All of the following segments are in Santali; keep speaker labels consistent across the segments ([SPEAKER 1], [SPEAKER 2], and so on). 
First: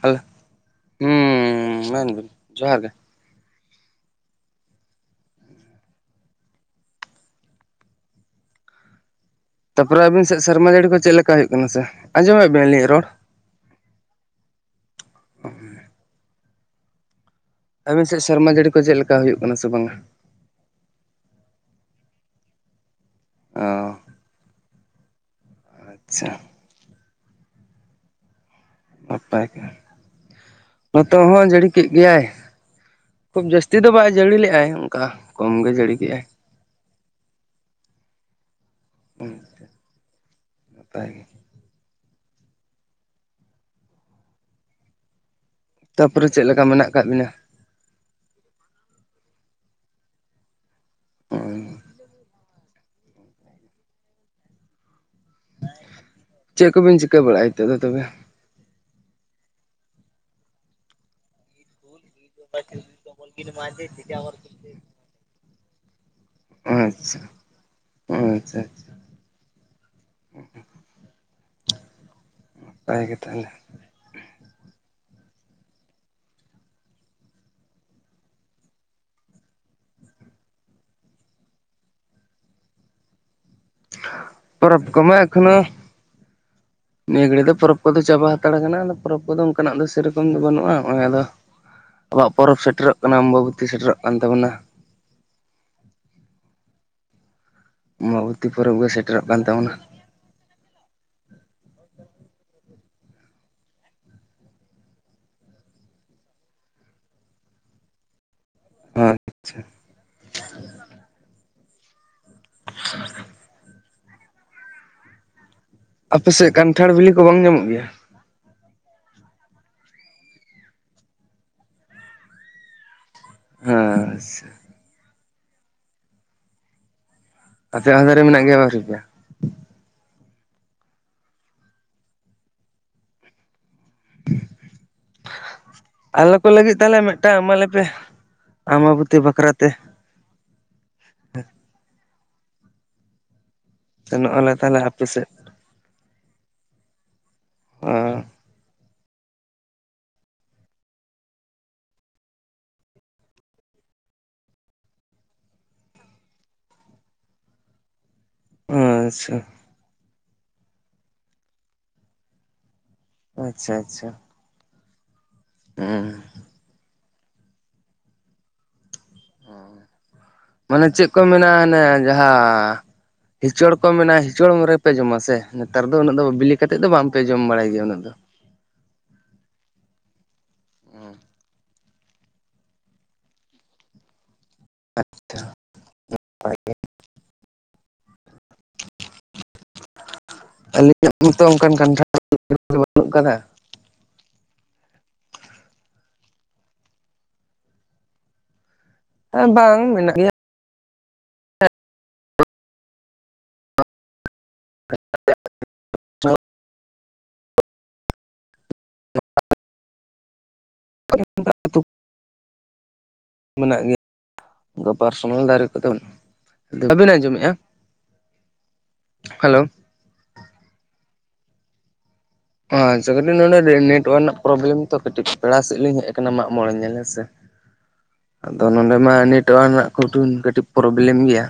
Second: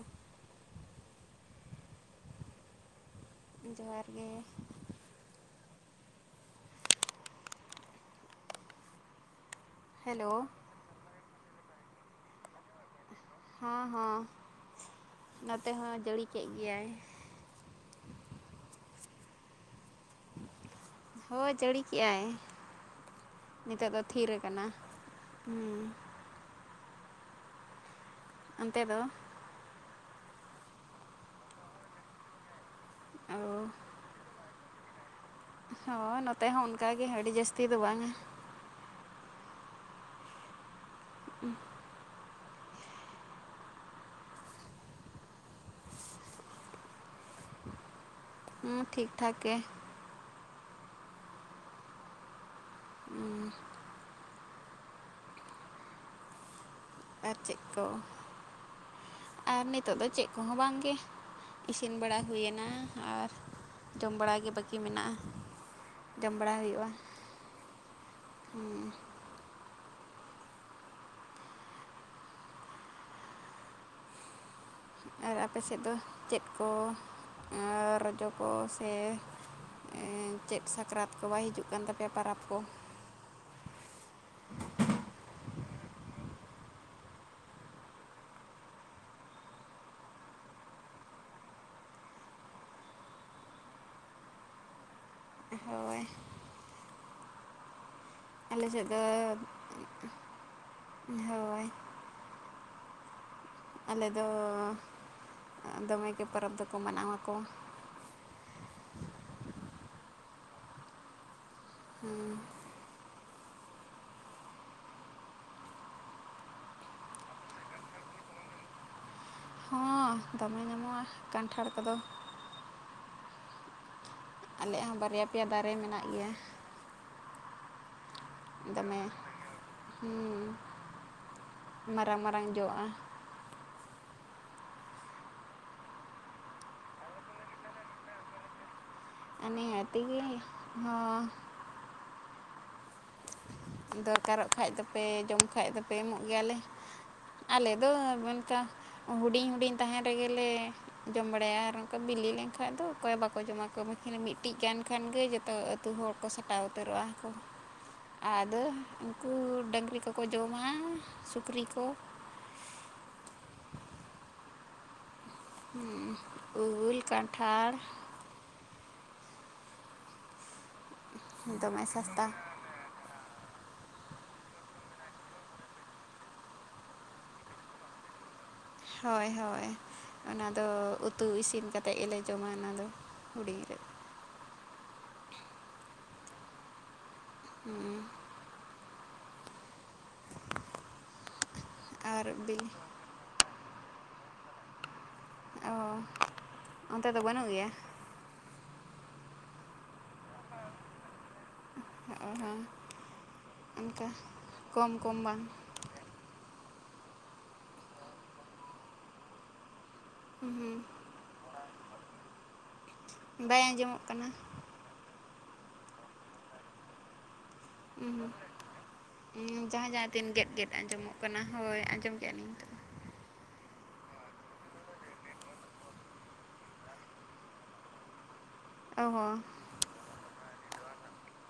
[SPEAKER 1] ᱦᱮᱞᱳ ᱦᱩᱸ ᱢᱮᱱᱵᱤᱱ ᱡᱚᱦᱟᱨ ᱜᱮ
[SPEAKER 2] ᱡᱚᱦᱟᱨ ᱜᱮ
[SPEAKER 1] ᱛᱟᱯᱚᱨᱮ ᱟᱵᱤᱱ ᱥᱮᱫ
[SPEAKER 2] ᱦᱮᱞᱳ
[SPEAKER 1] ᱥᱮᱨᱢᱟ ᱡᱟᱹᱲᱤ ᱠᱚ ᱪᱮᱫ ᱞᱮᱠᱟ ᱦᱩᱭᱩᱜ ᱠᱟᱱᱟ ᱥᱮ ᱟᱸᱡᱚᱢᱮᱫ ᱟᱵᱮᱱ ᱟᱹᱞᱤᱧᱟᱜ ᱨᱚᱲ
[SPEAKER 2] ᱦᱚᱸ ᱦᱚᱸ ᱱᱚᱛᱮ ᱦᱚᱸ ᱡᱟᱹᱲᱤ ᱠᱮᱜ ᱜᱮᱭᱟᱭ
[SPEAKER 1] ᱟᱹᱵᱤᱱ ᱥᱮᱫ ᱥᱮᱨᱢᱟ ᱡᱟᱹᱲᱤ ᱠᱚ ᱪᱮᱫ ᱞᱮᱠᱟ ᱦᱩᱭᱩᱜ ᱠᱟᱱᱟ ᱥᱮ ᱵᱟᱝᱟ?
[SPEAKER 2] ᱦᱳᱭ ᱡᱟᱹᱲᱤ ᱠᱮᱜᱟᱭ
[SPEAKER 1] ᱚ
[SPEAKER 2] ᱱᱤᱛᱚᱜ ᱫᱚ ᱛᱷᱤᱨ ᱠᱟᱱᱟ᱾
[SPEAKER 1] ᱟᱪᱪᱷᱟ
[SPEAKER 2] ᱚᱱᱛᱮ ᱫᱚ
[SPEAKER 1] ᱱᱟᱯᱟᱭ ᱜᱮ ᱱᱚᱛᱮ ᱦᱚᱸ ᱡᱟᱹᱲᱤ ᱠᱮᱫ ᱜᱮᱭᱟᱭ
[SPEAKER 2] ᱚ
[SPEAKER 1] ᱠᱷᱩᱵ ᱡᱟᱹᱥᱛᱤ ᱫᱚ ᱵᱟᱭ ᱡᱟᱹᱲᱤ ᱞᱮᱫᱼᱟᱭ ᱚᱱᱠᱟ ᱠᱚᱢ ᱜᱮ ᱡᱟᱹᱲᱤ
[SPEAKER 2] ᱦᱳᱭ
[SPEAKER 1] ᱠᱮᱜᱟᱭ
[SPEAKER 2] ᱱᱚᱛᱮ ᱦᱚᱸ ᱚᱱᱠᱟᱜᱮ ᱟᱹᱰᱤ ᱡᱟᱹᱥᱛᱤ ᱫᱚ ᱵᱟᱝᱟ᱾
[SPEAKER 1] [unintelligible] ᱱᱟᱯᱟᱭ ᱜᱮ
[SPEAKER 2] [inaudible]
[SPEAKER 1] ᱛᱟᱨᱯᱚᱨᱮ ᱪᱮᱫ ᱞᱮᱠᱟ ᱢᱮᱱᱟᱜ ᱠᱟᱜ ᱵᱤᱱᱟ?
[SPEAKER 2] ᱦᱩᱸ ᱴᱷᱤᱠ ᱴᱷᱟᱠ ᱜᱮ
[SPEAKER 1] ᱚ ᱪᱮᱫ ᱠᱚᱵᱤᱱ ᱪᱤᱠᱟᱹ
[SPEAKER 2] ᱟᱨ
[SPEAKER 1] ᱵᱟᱲᱟᱭᱮᱜ
[SPEAKER 2] ᱪᱮᱫ
[SPEAKER 1] ᱛᱮᱫᱚ
[SPEAKER 2] ᱠᱚ
[SPEAKER 1] ᱛᱚᱵᱮ
[SPEAKER 2] ᱟᱨ ᱱᱤᱛᱚᱜ ᱫᱚ ᱪᱮᱫ ᱠᱚᱦᱚᱸ ᱵᱟᱝᱜᱮ ᱤᱥᱤᱱ ᱵᱟᱲᱟ ᱦᱩᱭᱮᱱᱟ ᱟᱨ ᱡᱚᱢ ᱵᱟᱲᱟᱜᱮ ᱵᱟᱹᱠᱤ ᱢᱮᱱᱟᱜᱼᱟ᱾ ᱡᱚᱢ ᱵᱟᱲᱟ ᱦᱩᱭᱩᱜᱼᱟ
[SPEAKER 1] ᱟᱪᱪᱷᱟ ᱟᱪᱪᱷᱟ ᱟᱪᱪᱷᱟ ᱱᱟᱯᱟᱭ ᱜᱮ ᱛᱟᱦᱞᱮ
[SPEAKER 2] ᱟᱨ ᱟᱯᱮ ᱥᱮᱫ ᱫᱚ ᱪᱮᱫ ᱠᱚ ᱨᱚᱡᱚ ᱠᱚ ᱥᱮ ᱪᱮᱫ ᱥᱟᱠᱨᱟᱛ ᱠᱚ ᱵᱟᱭ ᱦᱤᱡᱩᱜ ᱠᱟᱱ ᱛᱟᱯᱮᱭᱟ ᱯᱚᱨᱚᱵᱽ ᱠᱚ
[SPEAKER 1] ᱯᱚᱨᱚᱵᱽ ᱠᱚᱢᱟ ᱮᱠᱷᱚᱱᱳ
[SPEAKER 2] [inaudible]
[SPEAKER 1] ᱱᱤᱭᱟᱹ ᱜᱷᱟᱹᱲᱤᱡ ᱫᱚ ᱯᱚᱨᱚᱵᱽ ᱠᱚᱫᱚ ᱪᱟᱵᱟ ᱦᱟᱛᱟᱲ ᱠᱟᱱᱟ ᱯᱚᱨᱚᱵᱽ ᱠᱚᱫᱚ ᱚᱱᱠᱟᱱᱟᱜ ᱫᱚ ᱥᱮᱨᱚᱠᱚᱢ ᱫᱚ ᱵᱟᱹᱱᱩᱜᱼᱟ ᱱᱚᱜᱚᱭ ᱟᱫᱚ᱾ ᱟᱵᱚᱣᱟᱜ ᱯᱚᱨᱚᱵᱽ ᱥᱮᱴᱮᱨᱚᱜ ᱠᱟᱱᱟ ᱚᱢᱵᱟᱵᱚᱛᱤ ᱥᱮᱴᱮᱨᱚᱜ ᱠᱟᱱ ᱛᱟᱵᱳᱱᱟ
[SPEAKER 2] ᱦᱳᱭ
[SPEAKER 1] ᱟᱢᱵᱟᱵᱚᱛᱤ
[SPEAKER 2] ᱟᱞᱮ
[SPEAKER 1] ᱯᱚᱨᱚᱵᱽ
[SPEAKER 2] ᱥᱮᱫ
[SPEAKER 1] ᱜᱮ
[SPEAKER 2] ᱫᱚ
[SPEAKER 1] ᱥᱮᱴᱮᱨᱚᱜ ᱠᱟᱱ ᱛᱟᱵᱚᱱᱟ
[SPEAKER 2] [inaudible] ᱦᱳᱭ ᱟᱞᱮ ᱫᱚ ᱫᱚᱢᱮ ᱜᱮ ᱯᱚᱨᱚᱵᱽ ᱫᱚᱠᱚ ᱢᱟᱱᱟᱣᱟᱠᱚ᱾
[SPEAKER 1] ᱟᱪᱪᱷᱟ
[SPEAKER 2] ᱦᱩᱸ
[SPEAKER 1] ᱟᱯᱮᱥᱮᱫ ᱠᱟᱱᱴᱷᱟᱲ ᱵᱤᱞᱤ ᱠᱚ ᱵᱟᱝ ᱧᱟᱢᱚᱜ ᱜᱮᱭᱟ?
[SPEAKER 2] ᱫᱟᱢᱮ ᱧᱟᱢᱚᱜᱼᱟ ᱠᱟᱱᱴᱷᱟᱲ ᱠᱚᱫᱚ᱾
[SPEAKER 1] ᱦᱮᱸ
[SPEAKER 2] ᱟᱞᱮᱭᱟᱜ ᱦᱚᱸ ᱵᱟᱨᱭᱟ ᱯᱮᱭᱟ ᱫᱟᱨᱮ ᱢᱮᱱᱟᱜ ᱜᱮᱭᱟ᱾
[SPEAKER 1] [unintelligible] ᱵᱟᱝ ᱯᱮᱭᱟ
[SPEAKER 2] ᱫᱚᱢᱮ ᱦᱩᱸ ᱢᱟᱨᱟᱝ ᱢᱟᱨᱟᱝ ᱡᱚᱜᱼᱟ᱾
[SPEAKER 1] ᱟᱞᱮ ᱠᱚ ᱞᱟᱹᱜᱤᱫ ᱛᱟᱦᱚᱞᱮ ᱢᱤᱫᱴᱟᱝ ᱮᱢᱟᱞᱮ ᱯᱮ ᱟᱢᱵ
[SPEAKER 2] ᱱᱤᱦᱟᱹᱛ ᱜᱮ ᱦᱚᱸ
[SPEAKER 1] ᱥᱮᱱᱚᱜ
[SPEAKER 2] ᱫᱚᱨᱠᱟᱨᱚᱜ
[SPEAKER 1] ᱟᱞᱮ
[SPEAKER 2] ᱠᱷᱟᱡ
[SPEAKER 1] ᱛᱟᱦᱚᱞᱮ
[SPEAKER 2] ᱫᱚᱯᱮ
[SPEAKER 1] ᱟᱯᱮ ᱥᱮᱫ
[SPEAKER 2] ᱡᱚᱢ ᱠᱷᱟᱡ ᱫᱚᱯᱮ ᱮᱢᱚᱜ ᱜᱮᱭᱟᱞᱮ᱾ ᱟᱞᱮ ᱫᱚ
[SPEAKER 1] ᱚ
[SPEAKER 2] ᱚᱱᱠᱟ ᱦᱩᱰᱤᱧ ᱦᱩᱰᱤᱧ ᱛᱟᱦᱮᱱ ᱨᱮᱜᱮᱞᱮ ᱡᱚᱢ ᱵᱟᱲᱟᱭᱟ ᱟᱨ ᱚᱱᱠᱟ ᱵᱤᱞᱤ ᱞᱮᱱᱠᱷᱟᱱᱡ ᱫᱚ ᱚᱠᱚᱭ ᱵᱟᱠᱚ ᱡᱚᱢᱟ ᱠᱟᱹᱢᱤ᱾ ᱢᱤᱫᱴᱤᱡ ᱜᱟᱱ ᱠᱷᱟᱱ ᱜᱮ ᱡᱚᱛᱚ ᱟᱹᱛᱩ ᱦᱚᱲ ᱠᱚ ᱥᱟᱴᱟᱣ ᱩᱛᱟᱹᱨᱚᱜᱼᱟ ᱠᱚ᱾ ᱟᱫᱚ ᱩᱱᱠᱩ
[SPEAKER 1] ᱟᱪᱪᱷᱟ
[SPEAKER 2] ᱰᱟᱹᱝᱨᱤ ᱠᱚᱠᱚ ᱡᱚᱢᱟ ᱥᱩᱠᱨᱤ ᱠᱚ
[SPEAKER 1] ᱟᱪᱪᱷᱟ ᱟᱪᱪᱷᱟ ᱦᱩᱸ
[SPEAKER 2] ᱩᱞ ᱠᱟᱱᱴᱷᱟᱲ
[SPEAKER 1] ᱢᱟᱱᱮ ᱪᱮᱫ ᱠᱚ ᱢᱮᱱᱟᱜᱼᱟ ᱟᱱᱮ
[SPEAKER 2] ᱫᱚᱢᱮ ᱥᱟᱥᱛᱟ
[SPEAKER 1] ᱡᱟᱦᱟᱸ ᱦᱤᱪᱚᱲ ᱠᱚ ᱢᱮᱱᱟ ᱦᱤᱪᱚᱲ ᱨᱮᱯᱮ ᱡᱚᱢᱟ ᱥᱮ ᱱᱮᱛᱟᱨ ᱫᱚ ᱩᱱᱟᱹᱜ ᱫᱚ ᱵᱤᱞᱤ ᱠᱟᱛᱮᱜ ᱫᱚ ᱵᱟᱝᱯᱮ ᱡᱚᱢ ᱵᱟᱲᱟᱭ ᱜᱮᱭᱟ ᱩᱱᱟᱹᱜ ᱫᱚ᱾
[SPEAKER 2] ᱦᱳᱭ ᱦᱳᱭ ᱚᱱᱟ ᱫᱚ ᱩᱛᱩ ᱤᱥᱤᱱ ᱠᱟᱛᱮᱫ ᱜᱮ ᱞᱮ ᱡᱚᱢᱟ ᱚᱱᱟ ᱫᱚ ᱦᱩᱰᱤᱧ ᱨᱮ᱾
[SPEAKER 1] ᱟᱪᱪᱷᱟ [unintelligible]
[SPEAKER 2] ᱦᱮᱸ
[SPEAKER 1] ᱟᱹᱞᱤᱧᱟᱜᱛᱚ ᱚᱱᱠᱟᱱ ᱠᱟᱱᱴᱷᱟᱲ
[SPEAKER 2] ᱟᱨ ᱵᱤᱞᱤ
[SPEAKER 1] ᱵᱟᱹᱱᱩᱜ ᱟᱠᱟᱫᱟ
[SPEAKER 2] ᱚ ᱚᱱᱛᱮ ᱫᱚ ᱵᱟᱹᱱᱩᱜ ᱜᱮᱭᱟ᱾
[SPEAKER 1] ᱦᱮᱸ ᱵᱟᱝ ᱢᱮᱱᱟᱜ ᱜᱮᱭᱟ᱾
[SPEAKER 2] ᱚ ᱦᱚᱸ ᱚᱱᱠᱟ ᱠᱚᱢ ᱠᱚᱢ ᱵᱟᱝ ᱦᱩᱸ ᱦᱩᱸ
[SPEAKER 1] [inaudible]
[SPEAKER 2] ᱵᱟᱭ
[SPEAKER 1] ᱢᱮᱱᱟᱜ ᱜᱮᱭᱟ
[SPEAKER 2] ᱟᱸᱡᱚᱢᱚᱜ ᱠᱟᱱᱟ
[SPEAKER 1] [unintelligible] ᱫᱟᱨᱮ ᱠᱚᱫᱚ [unintelligible] ᱵᱤᱱ ᱟᱸᱡᱚᱢᱮᱫ-ᱟ
[SPEAKER 2] ᱦᱩ ᱡᱟᱦᱟᱸᱡ ᱛᱤᱱ ᱜᱮᱫ ᱜᱮᱫ ᱟᱸᱡᱚᱢᱚᱜ ᱠᱟᱱᱟ ᱦᱳᱭ ᱟᱸᱡᱚᱢ ᱠᱮᱫᱟᱞᱤᱧ
[SPEAKER 1] ᱟᱪᱪᱷᱟ ᱠᱟᱹᱴᱤᱡ ᱱᱚᱰᱮ ᱱᱮᱴᱳᱣᱟᱨᱠ ᱨᱮᱱᱟᱜ ᱯᱨᱚᱵᱞᱮᱢ ᱛᱚ ᱠᱟᱹᱴᱤᱡ ᱯᱮᱲᱟ ᱥᱮᱫ ᱞᱤᱧ ᱦᱮᱡ ᱟᱠᱟᱱᱟ ᱢᱟᱜ ᱢᱚᱬᱮ ᱧᱮᱞ ᱦᱮᱸᱥᱮ᱾
[SPEAKER 2] [inaudible]
[SPEAKER 1] ᱟᱫᱚ ᱱᱚᱰᱮ
[SPEAKER 2] ᱚ
[SPEAKER 1] ᱢᱟ
[SPEAKER 2] ᱦᱚᱸ
[SPEAKER 1] ᱱᱮᱴᱳᱣᱟᱨᱠ ᱨᱮᱱᱟᱜᱴ ᱠᱟᱹᱴᱤᱡ ᱯᱨᱚᱵᱞᱮᱢ ᱜᱮᱭᱟ᱾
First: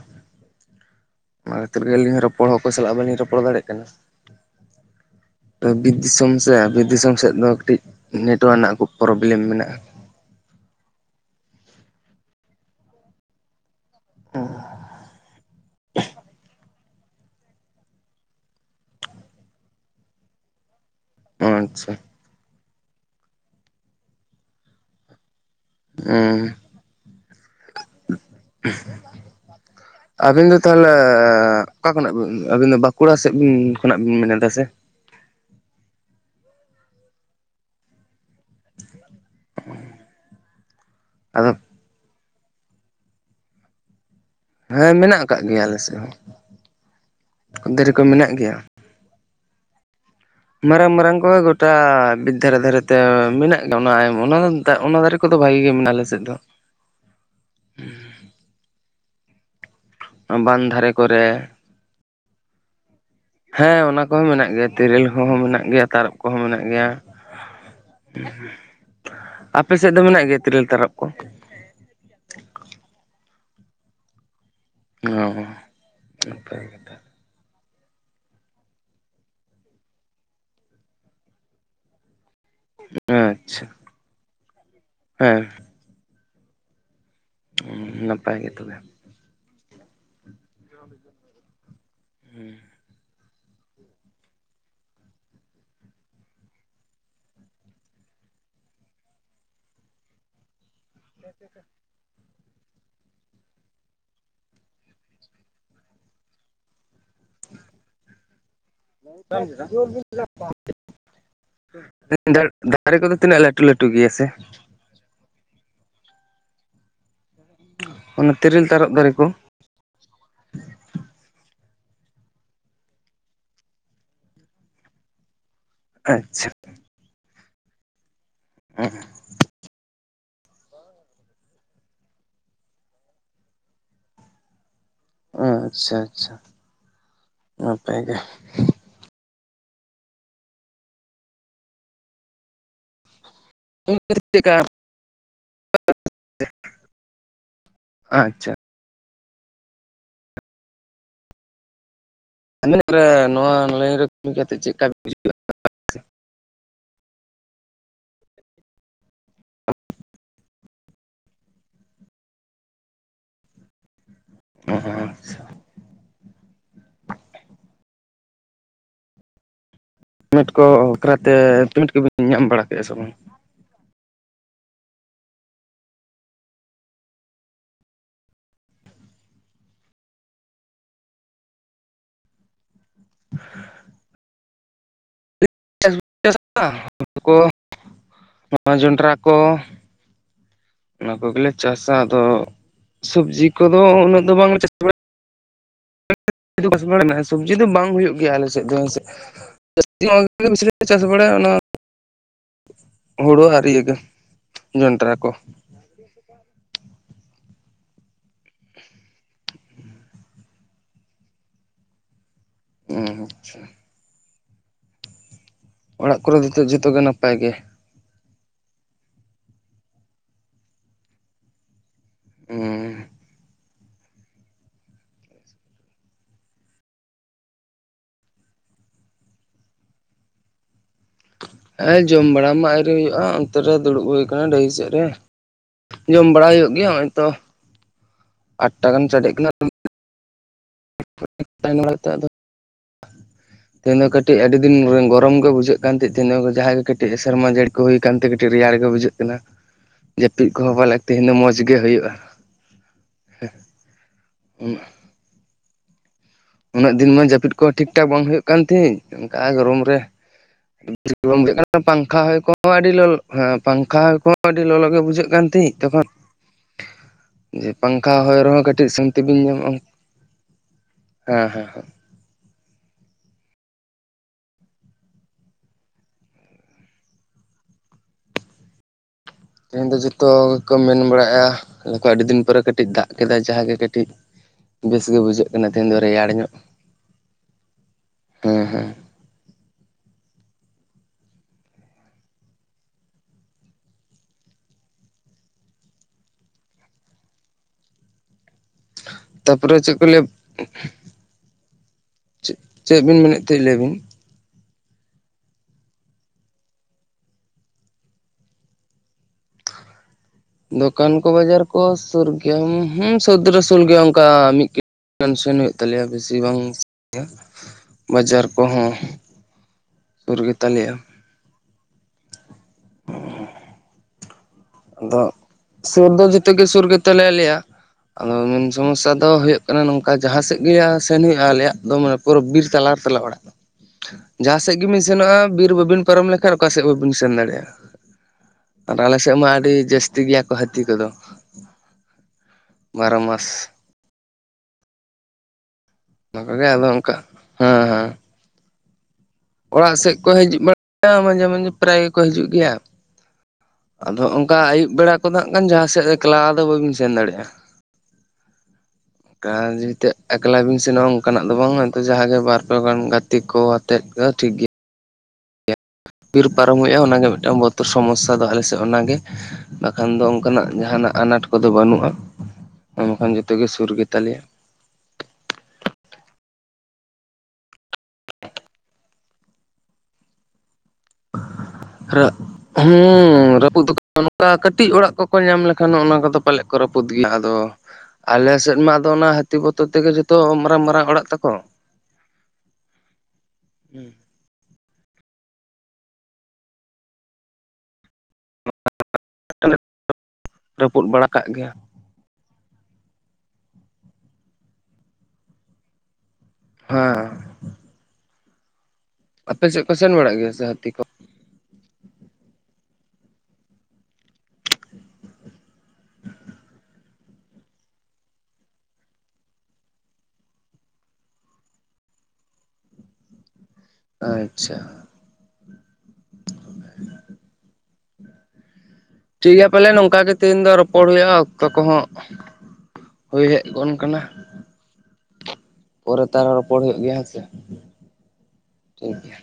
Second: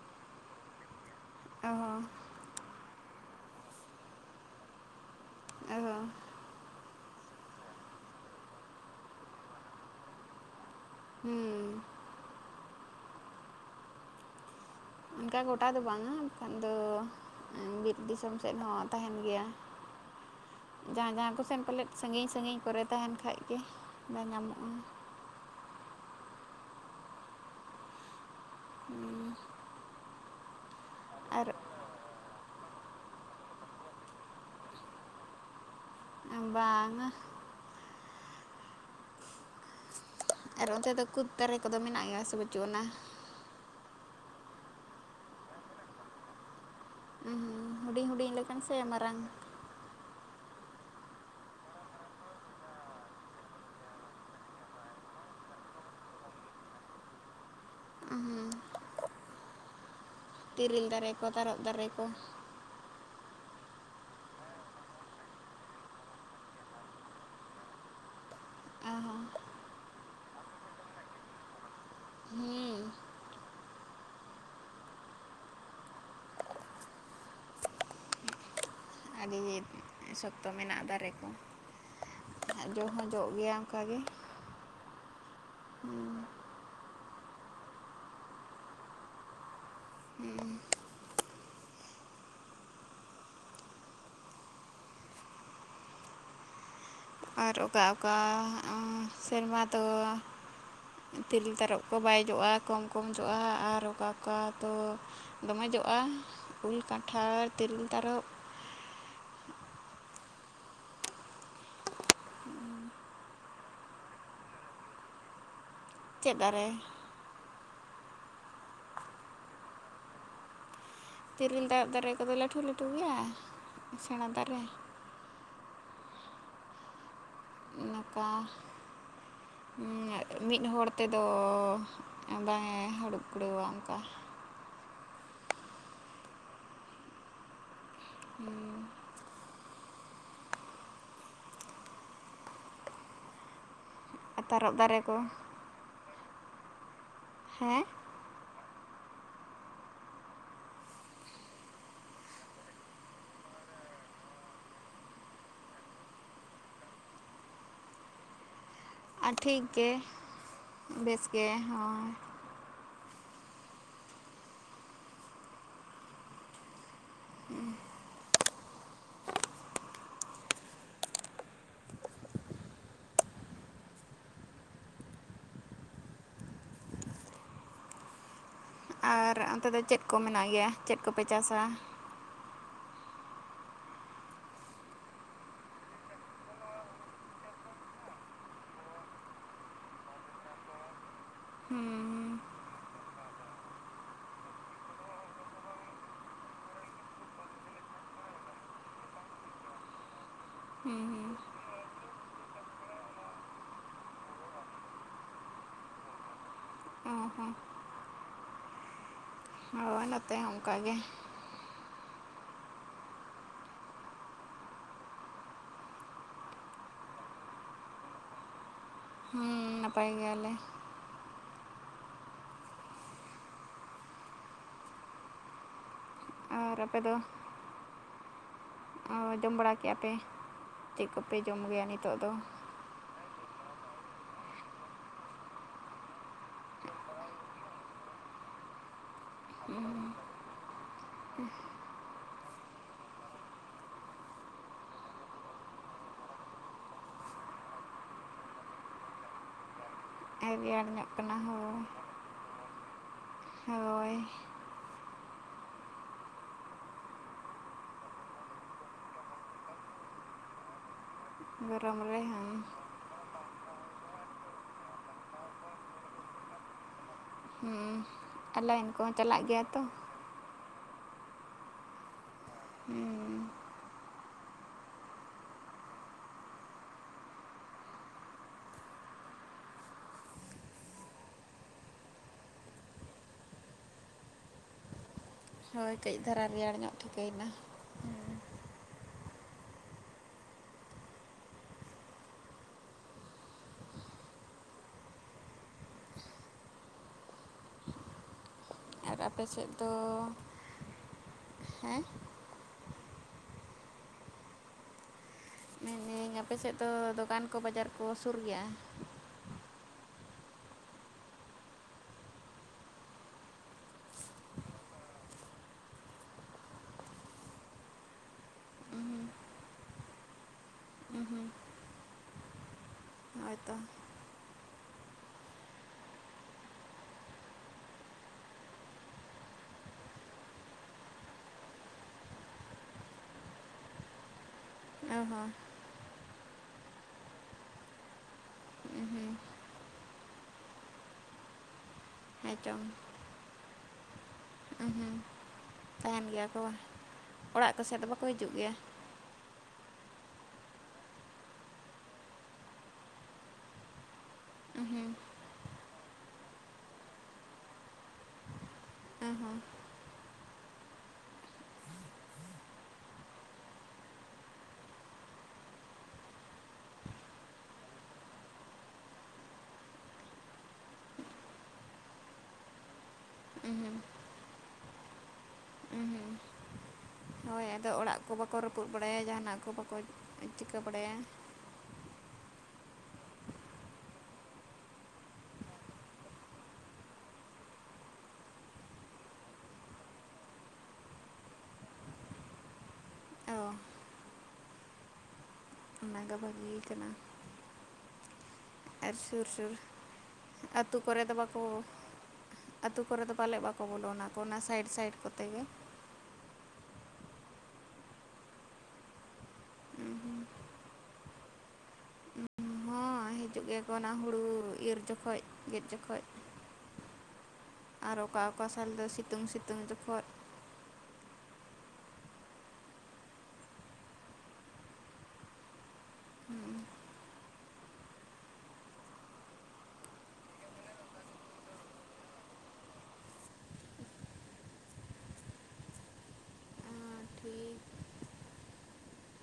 [SPEAKER 1] ᱚᱱᱟ ᱠᱷᱟᱹᱛᱤᱨ ᱜᱮ ᱟᱹᱞᱤᱧ ᱦᱚᱸ ᱨᱚᱯᱚᱲ ᱦᱚᱸᱠᱚ ᱥᱟᱞᱟᱜ ᱵᱟᱹᱞᱤᱧ ᱨᱚᱯᱚᱲ ᱫᱟᱲᱮᱭᱟᱜ ᱠᱟᱱᱟ᱾
[SPEAKER 2] ᱚ
[SPEAKER 1] ᱵᱤᱨ
[SPEAKER 2] ᱦᱚᱸ
[SPEAKER 1] ᱫᱤᱥᱚᱢ ᱥᱮ ᱵᱤᱨ ᱫᱤᱥᱚᱢ ᱥᱮᱫ ᱫᱚ ᱠᱟᱹᱴᱤᱡ ᱱᱮᱴᱚᱣᱟᱨᱠ ᱨᱮᱱᱟᱜ ᱠᱚ ᱯᱨᱚᱵᱞᱮᱢ ᱢᱮᱱᱟᱜᱼᱟ᱾
[SPEAKER 2] ᱦᱮᱸ
[SPEAKER 1] ᱦᱮᱸ
[SPEAKER 2] ᱚᱱᱠᱟ ᱜᱚᱴᱟ ᱫᱚ ᱵᱟᱝᱜᱟ ᱫᱚ ᱵᱤᱨ ᱫᱤᱥᱚᱢ ᱥᱮᱫ ᱦᱚᱸ ᱛᱟᱦᱮᱱ ᱜᱮᱭᱟ᱾ ᱡᱟᱦᱟᱸ ᱡᱟᱦᱟᱸ ᱠᱚ ᱥᱮᱱ ᱯᱟᱞᱮᱫ
[SPEAKER 1] ᱟᱪᱪᱷᱟ
[SPEAKER 2] ᱥᱟᱺᱜᱤᱧ ᱥᱟᱺᱜᱤᱧ ᱠᱚᱨᱮ᱾ ᱛᱟᱦᱮᱱ ᱠᱷᱟ ᱜᱮ ᱵᱟ ᱧᱟᱢᱚᱜᱼᱟ
[SPEAKER 1] ᱦᱩᱸ ᱟᱹᱵᱤᱱ ᱫᱚ ᱛᱟᱦᱚᱞᱮ
[SPEAKER 2] ᱟᱨ
[SPEAKER 1] ᱚᱠᱟ ᱠᱷᱚᱱᱟᱜ ᱵᱤᱱ ᱟᱹᱵᱤᱱ ᱫᱚ ᱵᱟᱸᱠᱩᱲᱟ ᱥᱮᱫ ᱠᱷᱚᱱᱟᱜ ᱵᱤᱱ ᱢᱮᱱᱫᱟ ᱥᱮ
[SPEAKER 2] ᱵᱟᱝ ᱟ ᱟᱨ ᱚᱱᱛᱮ ᱫᱚ ᱠᱩᱫ
[SPEAKER 1] ᱟᱫᱚ
[SPEAKER 2] ᱫᱟᱨᱮ ᱠᱚᱫᱚ ᱢᱮᱱᱟᱜ ᱜᱮᱭᱟ ᱥᱮ ᱵᱟᱹᱪᱩᱜ ᱟᱱᱟ
[SPEAKER 1] ᱦᱮᱸ ᱢᱮᱱᱟᱜ ᱟᱠᱟᱜ ᱜᱮᱭᱟ ᱟᱞᱮ ᱥᱮᱫ ᱦᱚᱸ
[SPEAKER 2] ᱦᱩᱸ
[SPEAKER 1] ᱫᱟᱨᱮ ᱠᱚ
[SPEAKER 2] ᱦᱩᱰᱤᱧ ᱦᱩᱰᱤᱧ
[SPEAKER 1] ᱢᱮᱱᱟᱜ
[SPEAKER 2] ᱞᱮᱠᱟᱱ
[SPEAKER 1] ᱜᱮᱭᱟ
[SPEAKER 2] ᱥᱮ ᱢᱟᱨᱟᱝ
[SPEAKER 1] ᱢᱟᱨᱟᱝ ᱢᱟᱨᱟᱝ ᱠᱚᱜ ᱜᱚᱴᱟ ᱵᱤᱫᱽᱫᱷᱟᱨᱮ ᱫᱷᱟᱨᱮᱛᱮ ᱢᱮᱱᱟᱜ ᱜᱮᱭᱟ ᱚᱱᱟᱢᱟ ᱚᱱᱟ ᱚᱱᱟ ᱫᱟᱨᱮ ᱠᱚᱫᱚ ᱵᱷᱟᱜᱮ ᱜᱮ ᱢᱮᱱᱟᱜ-ᱟ ᱟᱞᱮ ᱥᱮᱫ ᱫᱚ
[SPEAKER 2] ᱦᱚᱸ
[SPEAKER 1] ᱵᱟᱸᱫ
[SPEAKER 2] ᱛᱮᱨᱮᱞ
[SPEAKER 1] ᱫᱷᱟᱨᱮ
[SPEAKER 2] ᱫᱟᱨᱮ ᱠᱚ
[SPEAKER 1] ᱠᱚᱨᱮ
[SPEAKER 2] ᱛᱟᱨᱚᱵ ᱫᱟᱨᱮ ᱠᱚ
[SPEAKER 1] ᱦᱮᱸ ᱚᱱᱟ ᱠᱚᱦᱚᱸ ᱢᱮᱱᱟᱜ ᱜᱮᱭᱟ ᱛᱮᱨᱮᱞ ᱠᱚᱦᱚᱸ ᱢᱮᱱᱟᱜ ᱜᱮᱭᱟ ᱛᱟᱨᱚᱯ ᱠᱚᱦᱚᱸ ᱢᱮᱱᱟᱜ ᱜᱮᱭᱟ
[SPEAKER 2] ᱚ ᱦᱚᱸ
[SPEAKER 1] ᱟᱯᱮ ᱥᱮᱫ ᱫᱚ ᱢᱮᱱᱟᱜ ᱜᱮᱭᱟ ᱛᱮᱨᱮᱞ ᱛᱟᱨᱟᱯ ᱠᱚ
[SPEAKER 2] ᱦᱮᱸ
[SPEAKER 1] ᱚ ᱱᱟᱯᱟᱭ ᱜᱮᱛᱚ
[SPEAKER 2] ᱟᱹᱰᱤ ᱥᱚᱠᱛᱚ ᱢᱮᱱᱟᱜᱼᱟ ᱫᱟᱨᱮ ᱠᱚ ᱡᱚ ᱦᱚᱸ ᱡᱚᱜ ᱜᱮᱭᱟ
[SPEAKER 1] ᱟᱪᱪᱷᱟ
[SPEAKER 2] ᱚᱱᱠᱟᱜᱮ ᱦᱮᱸ
[SPEAKER 1] ᱦᱚᱸ ᱱᱟᱯᱟᱭ ᱜᱮ ᱛᱚᱵᱮ ᱦᱮᱸ
[SPEAKER 2] ᱟᱨ ᱚᱠᱟ ᱚᱠᱟ ᱥᱮᱨᱢᱟ ᱫᱚ ᱛᱤᱨᱤᱞ ᱛᱟᱨᱚᱯ ᱠᱚ ᱵᱟᱭ ᱡᱚᱜᱼᱟ ᱠᱚᱢ ᱠᱚᱢ ᱡᱚᱜᱼᱟ ᱟᱨ ᱚᱠᱟ ᱚᱠᱟ ᱛᱚ ᱫᱚᱢᱮ ᱡᱚᱜᱼᱟ ᱩᱞ ᱠᱷᱟᱲ ᱛᱮᱨᱮᱞ ᱛᱟᱨᱚᱯ
[SPEAKER 1] ᱡᱳ ᱵᱤᱞᱤ ᱫᱟᱨᱮ ᱠᱚᱫᱚ ᱛᱤᱱᱟᱹᱜ ᱞᱟᱹᱴᱩ ᱞᱟᱹᱴᱩ ᱜᱮᱭᱟ ᱥᱮ
[SPEAKER 2] ᱪᱮᱫ ᱫᱟᱨᱮ
[SPEAKER 1] ᱚᱱᱟ ᱛᱤᱨᱤᱞ ᱛᱟᱨᱚᱵᱽ ᱫᱟᱨᱮ ᱠᱚ
[SPEAKER 2] ᱛᱤᱨᱤᱞ ᱫᱟᱨᱮ ᱫᱟᱨᱮ ᱠᱚᱫᱚ ᱞᱟᱹᱴᱷᱩ ᱞᱟᱹᱴᱷᱩ ᱜᱮᱭᱟ ᱥᱮᱬᱟ ᱫᱟᱨᱮ
[SPEAKER 1] ᱟᱪᱪᱷᱟ
[SPEAKER 2] ᱱᱚᱝᱠᱟ ᱢᱤᱫ ᱦᱚᱲ ᱛᱮᱫᱚ ᱵᱟᱝᱮ ᱦᱟᱲᱩᱵᱽ ᱠᱩᱲᱟᱹᱣᱟ ᱚᱱᱠᱟ
[SPEAKER 1] ᱟᱪᱪᱷᱟ ᱟᱪᱪᱷᱟ ᱱᱟᱯᱟᱭ ᱜᱮ
[SPEAKER 2] ᱟᱨ
[SPEAKER 1] ᱪᱮᱫᱠᱟ
[SPEAKER 2] ᱛᱟᱨᱚᱵᱽ ᱫᱟᱨᱮ ᱠᱚ ᱦᱮᱸ
[SPEAKER 1] ᱟᱪᱪᱷᱟ ᱱᱚᱣᱟ ᱚᱱᱞᱟᱭᱤᱱ ᱨᱮ ᱠᱟᱹᱢᱤ ᱠᱟᱛᱮᱫ ᱪᱮᱫ ᱞᱮᱠᱟ ᱵᱤᱱ ᱵᱩᱡᱷᱟᱹᱣ ᱮᱫᱟ
[SPEAKER 2] [unintelligible] ᱟᱨ ᱴᱷᱤᱠ ᱜᱮ ᱵᱮᱥ ᱜᱮ ᱦᱳᱭ
[SPEAKER 1] ᱟᱪᱪᱷᱟ
[SPEAKER 2] ᱦᱮᱸ
[SPEAKER 1] ᱯᱮᱢᱮᱱᱴ ᱠᱚ ᱵᱟᱠᱷᱨᱟᱛᱮ ᱯᱮᱢᱮᱱᱴ ᱠᱚᱵᱤᱱ ᱧᱟᱢ ᱵᱟᱲᱟ ᱠᱮᱫᱼᱟ ᱥᱮ ᱵᱟᱝ
[SPEAKER 2] ᱟᱨ ᱚᱱᱛᱮ ᱫᱚ ᱪᱮᱫ ᱠᱚ ᱢᱮᱱᱟᱜ ᱜᱮᱭᱟ ᱪᱮᱫ ᱠᱚᱯᱮ ᱪᱟᱥᱼᱟ
[SPEAKER 1] [unintelligible] ᱪᱟᱥᱼᱟ ᱦᱩᱲᱩ ᱠᱚ ᱱᱚᱣᱟ ᱡᱚᱱᱰᱨᱟ ᱠᱚ ᱚᱱᱟ ᱠᱚᱜᱮᱞᱮ ᱪᱟᱥ-ᱟ ᱟᱫᱚ
[SPEAKER 2] ᱦᱩᱸ
[SPEAKER 1] ᱥᱚᱵᱽᱡᱤ ᱠᱚᱫᱚ ᱩᱱᱟᱹᱜ ᱫᱚ ᱵᱟᱝᱞᱮ ᱪᱟᱥ ᱵᱟᱲᱟᱭᱟ
[SPEAKER 2] [inaudible]
[SPEAKER 1] ᱪᱟᱭ ᱥᱚᱵᱽᱡᱤ ᱫᱚ ᱵᱟᱝ ᱦᱩᱭᱩᱜ ᱜᱮᱭᱟ ᱟᱞᱮ ᱥᱮᱫ ᱫᱚ ᱦᱮᱥᱮ ᱡᱟᱹᱥᱛᱤ ᱚᱱᱟ ᱠᱚᱜᱮ ᱵᱤᱥᱤ ᱞᱮ ᱪᱟᱥ ᱵᱟᱲᱟᱭᱟ
[SPEAKER 2] ᱦᱩᱸ
[SPEAKER 1] ᱚᱱᱟ
[SPEAKER 2] [inaudible]
[SPEAKER 1] ᱦᱳᱲᱳ ᱟᱨ ᱤᱭᱟᱹ ᱜᱮ ᱡᱚᱱᱰᱨᱟ ᱠᱚ
[SPEAKER 2] ᱦᱩᱸ ᱚ ᱦᱚᱸ ᱦᱳ ᱱᱚᱛᱮ ᱦᱚᱸ ᱚᱱᱠᱟ ᱜᱮ
[SPEAKER 1] ᱚ ᱟᱪᱪᱷᱟ ᱚᱲᱟᱜ ᱠᱚᱨᱮ ᱫᱚ ᱱᱤᱛᱳᱜ ᱡᱚᱛᱚᱜᱮ ᱱᱟᱯᱟᱭ ᱜᱮ
[SPEAKER 2] ᱦᱮᱸ ᱱᱟᱯᱟᱭ ᱜᱮᱭᱟᱞᱮ᱾
[SPEAKER 1] ᱦᱩᱸ
[SPEAKER 2] ᱟᱨ ᱟᱯᱮ ᱫᱚ? ᱚ ᱡᱚᱢ ᱵᱟᱲᱟ ᱠᱮ ᱯᱮ ᱪᱮᱫ ᱠᱚ
[SPEAKER 1] ᱦᱮᱸ ᱡᱚᱢ ᱵᱟᱲᱟ ᱢᱟ ᱟᱹᱣᱨᱤ ᱦᱩᱭᱩᱜᱼᱟ ᱚᱱᱛᱮ ᱨᱮ ᱫᱩᱲᱩᱵ ᱦᱩᱭ ᱟᱠᱟᱱᱟ ᱰᱟᱹᱦᱤ ᱥᱮᱫ ᱨᱮ ᱡᱚᱢ ᱵᱟᱲᱟᱟᱭ ᱦᱩᱭᱩᱜ ᱜᱮᱭᱟ ᱦᱚᱜᱼᱚᱭ ᱛᱚ ᱟᱴ ᱴᱟ ᱜᱟᱱ ᱥᱟᱰᱮ
[SPEAKER 2] ᱦᱮᱸ
[SPEAKER 1] [unintelligible] ᱛᱮᱦᱧ ᱫᱚ ᱠᱟᱹᱴᱤᱡ ᱟᱹᱰᱤ ᱫᱤᱱ ᱜᱚᱨᱚᱢ ᱜᱮ ᱵᱩᱡᱷᱟᱹᱜ ᱠᱟᱱ ᱛᱟᱦᱮᱸᱧ ᱡᱟᱦᱟᱸᱭᱜᱮ ᱠᱟᱹᱴᱤᱡ ᱥᱮᱨᱢᱟ ᱡᱟᱹᱲᱤ ᱠᱚ ᱦᱩᱭ ᱠᱟᱱ ᱛᱮ ᱠᱟᱹᱴᱤᱡ ᱨᱮᱭᱟᱲ ᱜᱮ ᱵᱩᱡᱷᱟᱹᱜ ᱠᱟᱱᱟ᱾
[SPEAKER 2] [unintelligible]
[SPEAKER 1] ᱡᱟᱹᱯᱤᱫ ᱠᱚᱦᱚᱸ ᱯᱟᱞᱮ
[SPEAKER 2] ᱧᱚᱜ
[SPEAKER 1] ᱛᱤᱦᱤᱧ ᱫᱚ
[SPEAKER 2] ᱠᱟᱱᱟ
[SPEAKER 1] ᱢᱚᱸᱡᱽ ᱜᱮ
[SPEAKER 2] ᱦᱳᱭ
[SPEAKER 1] ᱦᱩᱭᱩᱜᱼᱟ᱾
[SPEAKER 2] ᱦᱳᱭ
[SPEAKER 1] ᱩᱱᱟᱹᱜ ᱫᱤᱱ ᱢᱟ ᱡᱟᱹᱯᱤᱫ ᱠᱚ ᱴᱷᱤᱠ ᱴᱷᱟᱠ ᱵᱟᱝ ᱦᱩᱭᱩᱜ ᱠᱟᱱ ᱛᱤᱧ ᱚᱱᱠᱟ ᱜᱚᱨᱚᱢ ᱨᱮ ᱚᱢᱟᱹᱜ ᱠᱟᱱᱟ
[SPEAKER 2] ᱜᱚᱨᱚᱢ
[SPEAKER 1] ᱯᱟᱝᱠᱷᱟ
[SPEAKER 2] ᱨᱮ ᱦᱩᱸ
[SPEAKER 1] ᱠᱚᱦᱚᱸ ᱟᱹᱰᱤ ᱞᱚᱞᱚ ᱯᱟᱝᱠᱷᱟ ᱠᱚᱦᱚᱸ ᱟᱹᱰᱤ ᱞᱚᱞᱚ ᱜᱮ ᱵᱩᱡᱷᱟᱹᱜ ᱠᱟᱱ ᱛᱟᱦᱮᱸᱫ ᱛᱚᱠᱷᱚᱱ ᱡᱮ
[SPEAKER 2] ᱦᱩᱸ
[SPEAKER 1] ᱯᱟᱝᱠᱷᱟ ᱦᱚᱭ
[SPEAKER 2] ᱟᱨ
[SPEAKER 1] ᱨᱮᱦᱚᱸ
[SPEAKER 2] ᱞᱟᱭᱤᱱ
[SPEAKER 1] ᱠᱟᱹᱴᱤᱡ
[SPEAKER 2] ᱠᱚᱦᱚᱸ
[SPEAKER 1] ᱥᱟᱹᱱᱛᱤ ᱵᱤᱱ
[SPEAKER 2] ᱪᱟᱞᱟᱜ ᱜᱮᱭᱟ
[SPEAKER 1] ᱧᱟᱢᱚᱜᱼᱟ
[SPEAKER 2] ᱛᱚ
[SPEAKER 1] ᱦᱮᱸ ᱦᱮᱸ ᱦᱮᱸ
[SPEAKER 2] ᱦᱩᱸ
[SPEAKER 1] ᱛᱮᱦᱮᱧ ᱫᱚ ᱡᱚᱛᱚ ᱜᱮᱠᱚ ᱢᱮᱱ ᱵᱟᱲᱟᱭᱼᱟ ᱟᱹᱰᱤ ᱫᱤᱱ ᱯᱚᱨᱮ ᱠᱟᱹᱴᱤᱡ ᱫᱟᱜ ᱠᱮᱫᱟᱭ ᱡᱟᱦᱟᱸᱜᱮ ᱠᱟᱹᱴᱤᱡ ᱵᱮᱥ ᱜᱮ ᱵᱩᱡᱷᱟᱹᱜ ᱠᱟᱱᱟ ᱛᱮᱦᱮᱧ
[SPEAKER 2] ᱦᱳᱭ
[SPEAKER 1] ᱫᱚ
[SPEAKER 2] ᱠᱟᱹᱡ ᱫᱷᱟᱨᱟ ᱨᱮᱭᱟᱲ ᱧᱚᱜ ᱴᱷᱤᱠᱟᱹᱭᱱᱟ ᱦᱮ
[SPEAKER 1] ᱦᱮᱸ ᱦᱮᱸ
[SPEAKER 2] ᱟᱨ ᱟᱯᱮ ᱥᱮᱫ
[SPEAKER 1] ᱛᱟᱯᱚᱨᱮ
[SPEAKER 2] ᱫᱚ
[SPEAKER 1] ᱪᱮᱫ ᱠᱚ ᱞᱟᱹᱭᱟ
[SPEAKER 2] ᱦᱮᱸ
[SPEAKER 1] ᱪᱮᱫ ᱵᱤᱱ ᱢᱮᱱᱮᱫ ᱛᱟᱦᱮᱸ ᱞᱟᱹᱭᱵᱤᱱ?
[SPEAKER 2] ᱤᱧ ᱟᱯᱮ ᱥᱮᱫ ᱫᱚ ᱫᱚᱠᱟᱱ ᱠᱚ ᱵᱟᱡᱟᱨ ᱠᱚ ᱥᱩᱨ ᱜᱮᱭᱟ?
[SPEAKER 1] ᱫᱚᱠᱟᱱ ᱠᱚ ᱵᱟᱡᱟᱨ ᱠᱚ ᱥᱩᱨ ᱜᱮᱭᱟᱢ ᱦᱩᱸ ᱥᱩᱨ ᱫᱚᱨᱮ ᱥᱩᱨ ᱜᱮᱭᱟ ᱚᱱᱠᱟ ᱢᱤᱫ ᱠᱤᱼᱼ ᱥᱮᱱ ᱦᱩᱭᱩᱜ ᱛᱟᱞᱮᱭᱟ ᱵᱮᱥᱤ ᱵᱟᱝ ᱵᱟᱡᱟᱨ ᱠᱚᱦᱚᱸ ᱥᱩᱨ ᱜᱮ ᱛᱟᱞᱮᱭᱟ᱾
[SPEAKER 2] ᱦᱳᱭᱛᱚ
[SPEAKER 1] ᱟᱫᱚ ᱥᱩᱨ ᱫᱚ ᱡᱚᱛᱚ ᱜᱮ ᱥᱩᱨ ᱜᱮ ᱛᱟᱞᱮᱭᱟ ᱟᱞᱮᱭᱟ ᱟᱫᱚ ᱢᱮᱱ ᱥᱚᱢᱚᱥᱥᱟ ᱫᱚ ᱦᱩᱭᱩᱜ ᱠᱟᱱᱟ ᱟᱫᱚ ᱢᱮᱱ ᱥᱚᱢᱚᱥᱟ ᱦᱩᱭᱩᱜ ᱠᱟᱱᱟ ᱱᱚᱝᱠᱟ ᱡᱟᱦᱟᱸ ᱥᱮᱫ ᱜᱮ ᱥᱮᱱ ᱦᱩᱭᱩᱜᱼᱟ ᱟᱞᱮᱭᱟᱜ ᱫᱚ ᱢᱟᱱᱮ ᱯᱚᱨᱟ ᱵᱤᱨ ᱛᱟᱞᱟ ᱛᱟᱞᱟ ᱛᱟᱞᱟ ᱚᱲᱟᱜ ᱫᱚ ᱡᱟᱦᱟᱸ ᱥᱮᱫ ᱜᱮ ᱜᱮᱵᱤᱱ
[SPEAKER 2] ᱚ
[SPEAKER 1] ᱥᱮᱱᱚᱜᱼᱟ
[SPEAKER 2] ᱦᱚᱸ
[SPEAKER 1] ᱵᱤᱨ ᱵᱟᱵᱤᱱ ᱯᱟᱨᱚᱢ ᱞᱮᱠᱷᱟᱱ ᱚᱠᱟ ᱥᱮᱫ ᱵᱟᱹᱵᱤᱱ ᱥᱮᱱ ᱫᱟᱲᱮᱭᱟᱜᱼᱟ ᱟᱨ ᱟᱞᱮ
[SPEAKER 2] ᱩᱸᱦᱩᱸ
[SPEAKER 1] ᱥᱮᱫ ᱢᱟ ᱟᱹᱰᱤ ᱟᱹᱰᱤ ᱡᱟᱹᱥᱛᱤ ᱜᱮᱭᱟ ᱠᱚ ᱦᱟᱹᱛᱤ ᱠᱚᱫᱚ
[SPEAKER 2] ᱦᱮᱸ
[SPEAKER 1] ᱵᱟᱨᱚ ᱢᱟᱥ᱾
[SPEAKER 2] ᱚ ᱦᱩᱸ ᱛᱟᱦᱮᱱ
[SPEAKER 1] ᱚᱱᱟ
[SPEAKER 2] ᱜᱮᱭᱟ ᱠᱚ
[SPEAKER 1] ᱠᱚᱜᱮ ᱟᱫᱚ ᱚᱱᱠᱟ
[SPEAKER 2] ᱾ ᱚᱲᱟᱜ
[SPEAKER 1] ᱦᱮᱸ
[SPEAKER 2] ᱠᱚᱥᱮᱫ ᱫᱚ
[SPEAKER 1] ᱦᱮᱸ
[SPEAKER 2] ᱵᱟᱠᱚ ᱦᱤᱡᱩᱜ ᱜᱮᱭᱟ?
[SPEAKER 1] ᱚᱲᱟᱜ ᱥᱮᱫ ᱠᱚ ᱦᱤᱡᱩᱜ ᱵᱟᱲᱟᱭᱟ ᱢᱟᱡᱷᱮ ᱢᱟᱡᱷᱮ ᱯᱨᱟᱭ ᱜᱮᱠᱚ ᱦᱤᱡᱩᱜ ᱜᱮᱭᱟ ᱾ ᱟᱫᱚ ᱚᱱᱠᱟ ᱟᱹᱭᱩᱵ
[SPEAKER 2] ᱩᱸᱦᱩᱸ
[SPEAKER 1] ᱵᱮᱲᱟ ᱠᱚᱫᱚ ᱦᱟᱸᱜ ᱠᱷᱟᱱ ᱡᱟᱦᱟᱸ ᱥᱮᱫ ᱮᱠᱞᱟ ᱫᱚ ᱵᱟᱹᱵᱤᱱ ᱥᱮᱱ ᱫᱟᱲᱮᱭᱟᱜᱼᱟ᱾
[SPEAKER 2] ᱻ [inaudible]
[SPEAKER 1] [unintelligible] ᱮᱠᱞᱟ ᱵᱤᱱ ᱥᱮᱱᱚᱜᱼᱟ ᱚᱱᱠᱟᱱᱟᱜ ᱫᱚ ᱵᱟᱝᱛᱚ ᱡᱟᱦᱟᱸᱜᱮ ᱵᱟᱨ ᱯᱮ ᱜᱟᱱ ᱜᱟᱛᱮ ᱠᱚ ᱟᱛᱮᱜᱮ ᱫᱚ ᱴᱷᱤᱠ ᱜᱮᱭᱟ
[SPEAKER 2] ᱻ [inaudible]
[SPEAKER 1] ᱵᱤᱨ ᱯᱟᱨᱚᱢ ᱦᱩᱭᱩᱜᱼᱟ ᱚᱱᱟᱜᱮ ᱵᱤᱨ ᱵᱤᱨ ᱯᱟᱨᱚᱢ ᱦᱩᱭᱩᱜ ᱟ ᱢᱤᱫᱴᱟᱝ ᱵᱚᱛᱚᱨ ᱥᱚᱢᱚᱥᱥᱟ ᱫᱚ ᱟᱞᱮᱥᱮᱫ ᱚᱱᱟᱜᱮ ᱵᱟᱠᱷᱟᱱ ᱫᱚ ᱚᱱᱠᱟᱱᱟᱜ ᱡᱟᱦᱱᱟᱜ ᱟ ᱟᱱᱟᱴ ᱠᱚᱫᱚ ᱵᱟᱹᱱᱩᱜᱼᱟ᱾
[SPEAKER 2] ᱻ [inaudible]
[SPEAKER 1] ᱵᱟᱠᱷᱟᱱ ᱡᱚᱛᱚᱜᱮ ᱥᱩᱨ ᱜᱮᱛᱟᱞᱮᱭᱟ
[SPEAKER 2] ᱦᱸ ᱦᱩᱸ ᱦᱳᱭ ᱟᱫᱚ ᱚᱲᱟᱜ ᱠᱚ ᱵᱟᱠᱚ ᱨᱟᱹᱯᱩᱫ ᱵᱟᱲᱟᱭᱟ ᱡᱟᱦᱟᱱᱟᱜ ᱠᱚ ᱵᱟᱠᱚ ᱪᱤᱠᱟᱹ ᱵᱟᱲᱟᱭᱟ
[SPEAKER 1] ᱚ ᱦᱟᱜ ᱦᱩᱸᱻᱢ ᱨᱟᱹᱯᱩᱫ ᱫᱚ ᱱᱚᱝᱠᱟ ᱠᱟᱹᱴᱤᱡ ᱚᱲᱟᱜ ᱠᱚᱠᱚ ᱧᱟᱢ ᱞᱮᱠᱷᱟᱱ ᱚᱱᱟ ᱠᱚᱫᱚ ᱯᱟᱞᱮᱫ ᱠᱚ [unintelligible] ᱨᱟᱹᱯᱩᱫ ᱜᱮᱭᱟ ᱟᱫᱚ ᱟᱞᱮ ᱥᱮᱫ ᱢᱟ ᱟᱫᱚ ᱚᱱᱟ ᱦᱟᱹᱛᱤ ᱵᱚᱛᱚᱨ ᱛᱮᱜᱮ ᱡᱚᱛᱚ ᱢᱟᱨᱟᱝ-ᱢᱟᱨᱟᱝ ᱚᱲᱟᱜ ᱛᱟᱠᱚ᱾
[SPEAKER 2] [inaudible] ᱚ
[SPEAKER 1] [inaudible]
[SPEAKER 2] [unintelligible] [unintelligible] ᱥᱩᱨ ᱥᱩᱨ ᱟᱹᱛᱩ
[SPEAKER 1] ᱨᱟᱹᱯᱩᱫ
[SPEAKER 2] ᱠᱚᱨᱮ
[SPEAKER 1] ᱵᱟᱲᱟ
[SPEAKER 2] ᱫᱚ
[SPEAKER 1] ᱠᱟᱜ
[SPEAKER 2] ᱵᱟᱠᱚ
[SPEAKER 1] ᱜᱮᱭᱟ
[SPEAKER 2] ᱟᱹᱛᱩ ᱠᱚᱨᱮ ᱫᱚ ᱯᱟᱞᱮᱫ ᱵᱟᱠᱚ ᱵᱚᱞᱚᱱᱟ ᱠᱚ ᱚᱱᱟ ᱥᱟᱭᱤᱰ-ᱥᱟᱭᱤᱰ ᱠᱚᱛᱮ ᱜᱮ᱾
[SPEAKER 1] [unintelligible] ᱟᱯᱮ ᱥᱮᱫ ᱠᱚ ᱥᱮᱱ ᱵᱟᱲᱟᱜ ᱜᱮᱭᱟ ᱥᱮ ᱦᱟᱹᱛᱤ ᱠᱚ?
[SPEAKER 2] ᱦᱚᱸ ᱦᱤᱡᱩᱜ ᱜᱮᱠᱚ ᱚᱱᱟ ᱦᱩᱲᱩ ᱤᱨ ᱡᱚᱠᱷᱚᱡ ᱜᱮᱫ ᱡᱚᱠᱷᱚᱡ᱾ ᱟᱨ ᱚᱠᱟ-ᱚᱠᱟ ᱥᱟᱞ ᱫᱚ ᱥᱤᱛᱩᱝ-ᱥᱤᱛᱩᱝ ᱡᱚᱠᱷᱚᱡ᱾
[SPEAKER 1] ᱟᱪᱪᱷᱟ᱾
[SPEAKER 2] [inaudible]
[SPEAKER 1] ᱴᱷᱤᱠ ᱜᱮᱭᱟ ᱯᱟᱞᱮ ᱱᱚᱝᱠᱟ ᱜᱮ ᱛᱮᱦᱤᱧ ᱫᱚ ᱨᱚᱯᱚᱲ ᱦᱩᱭᱩᱜᱼᱟ ᱚᱠᱛᱚ ᱠᱚᱦᱚᱸ᱾ ᱦᱩᱭ ᱦᱮᱡ ᱜᱚᱱ ᱠᱟᱱᱟ᱾ ᱯᱚᱨᱮᱛᱮ ᱟᱨᱦᱚᱸ ᱨᱚᱯᱚᱲ ᱦᱩᱭᱩᱜ ᱜᱮᱭᱟ᱾ ᱦᱮᱸᱥᱮ᱾
[SPEAKER 2] ᱴᱷᱤᱠ
[SPEAKER 1] ᱴᱷᱤᱠ ᱜᱮᱭᱟ᱾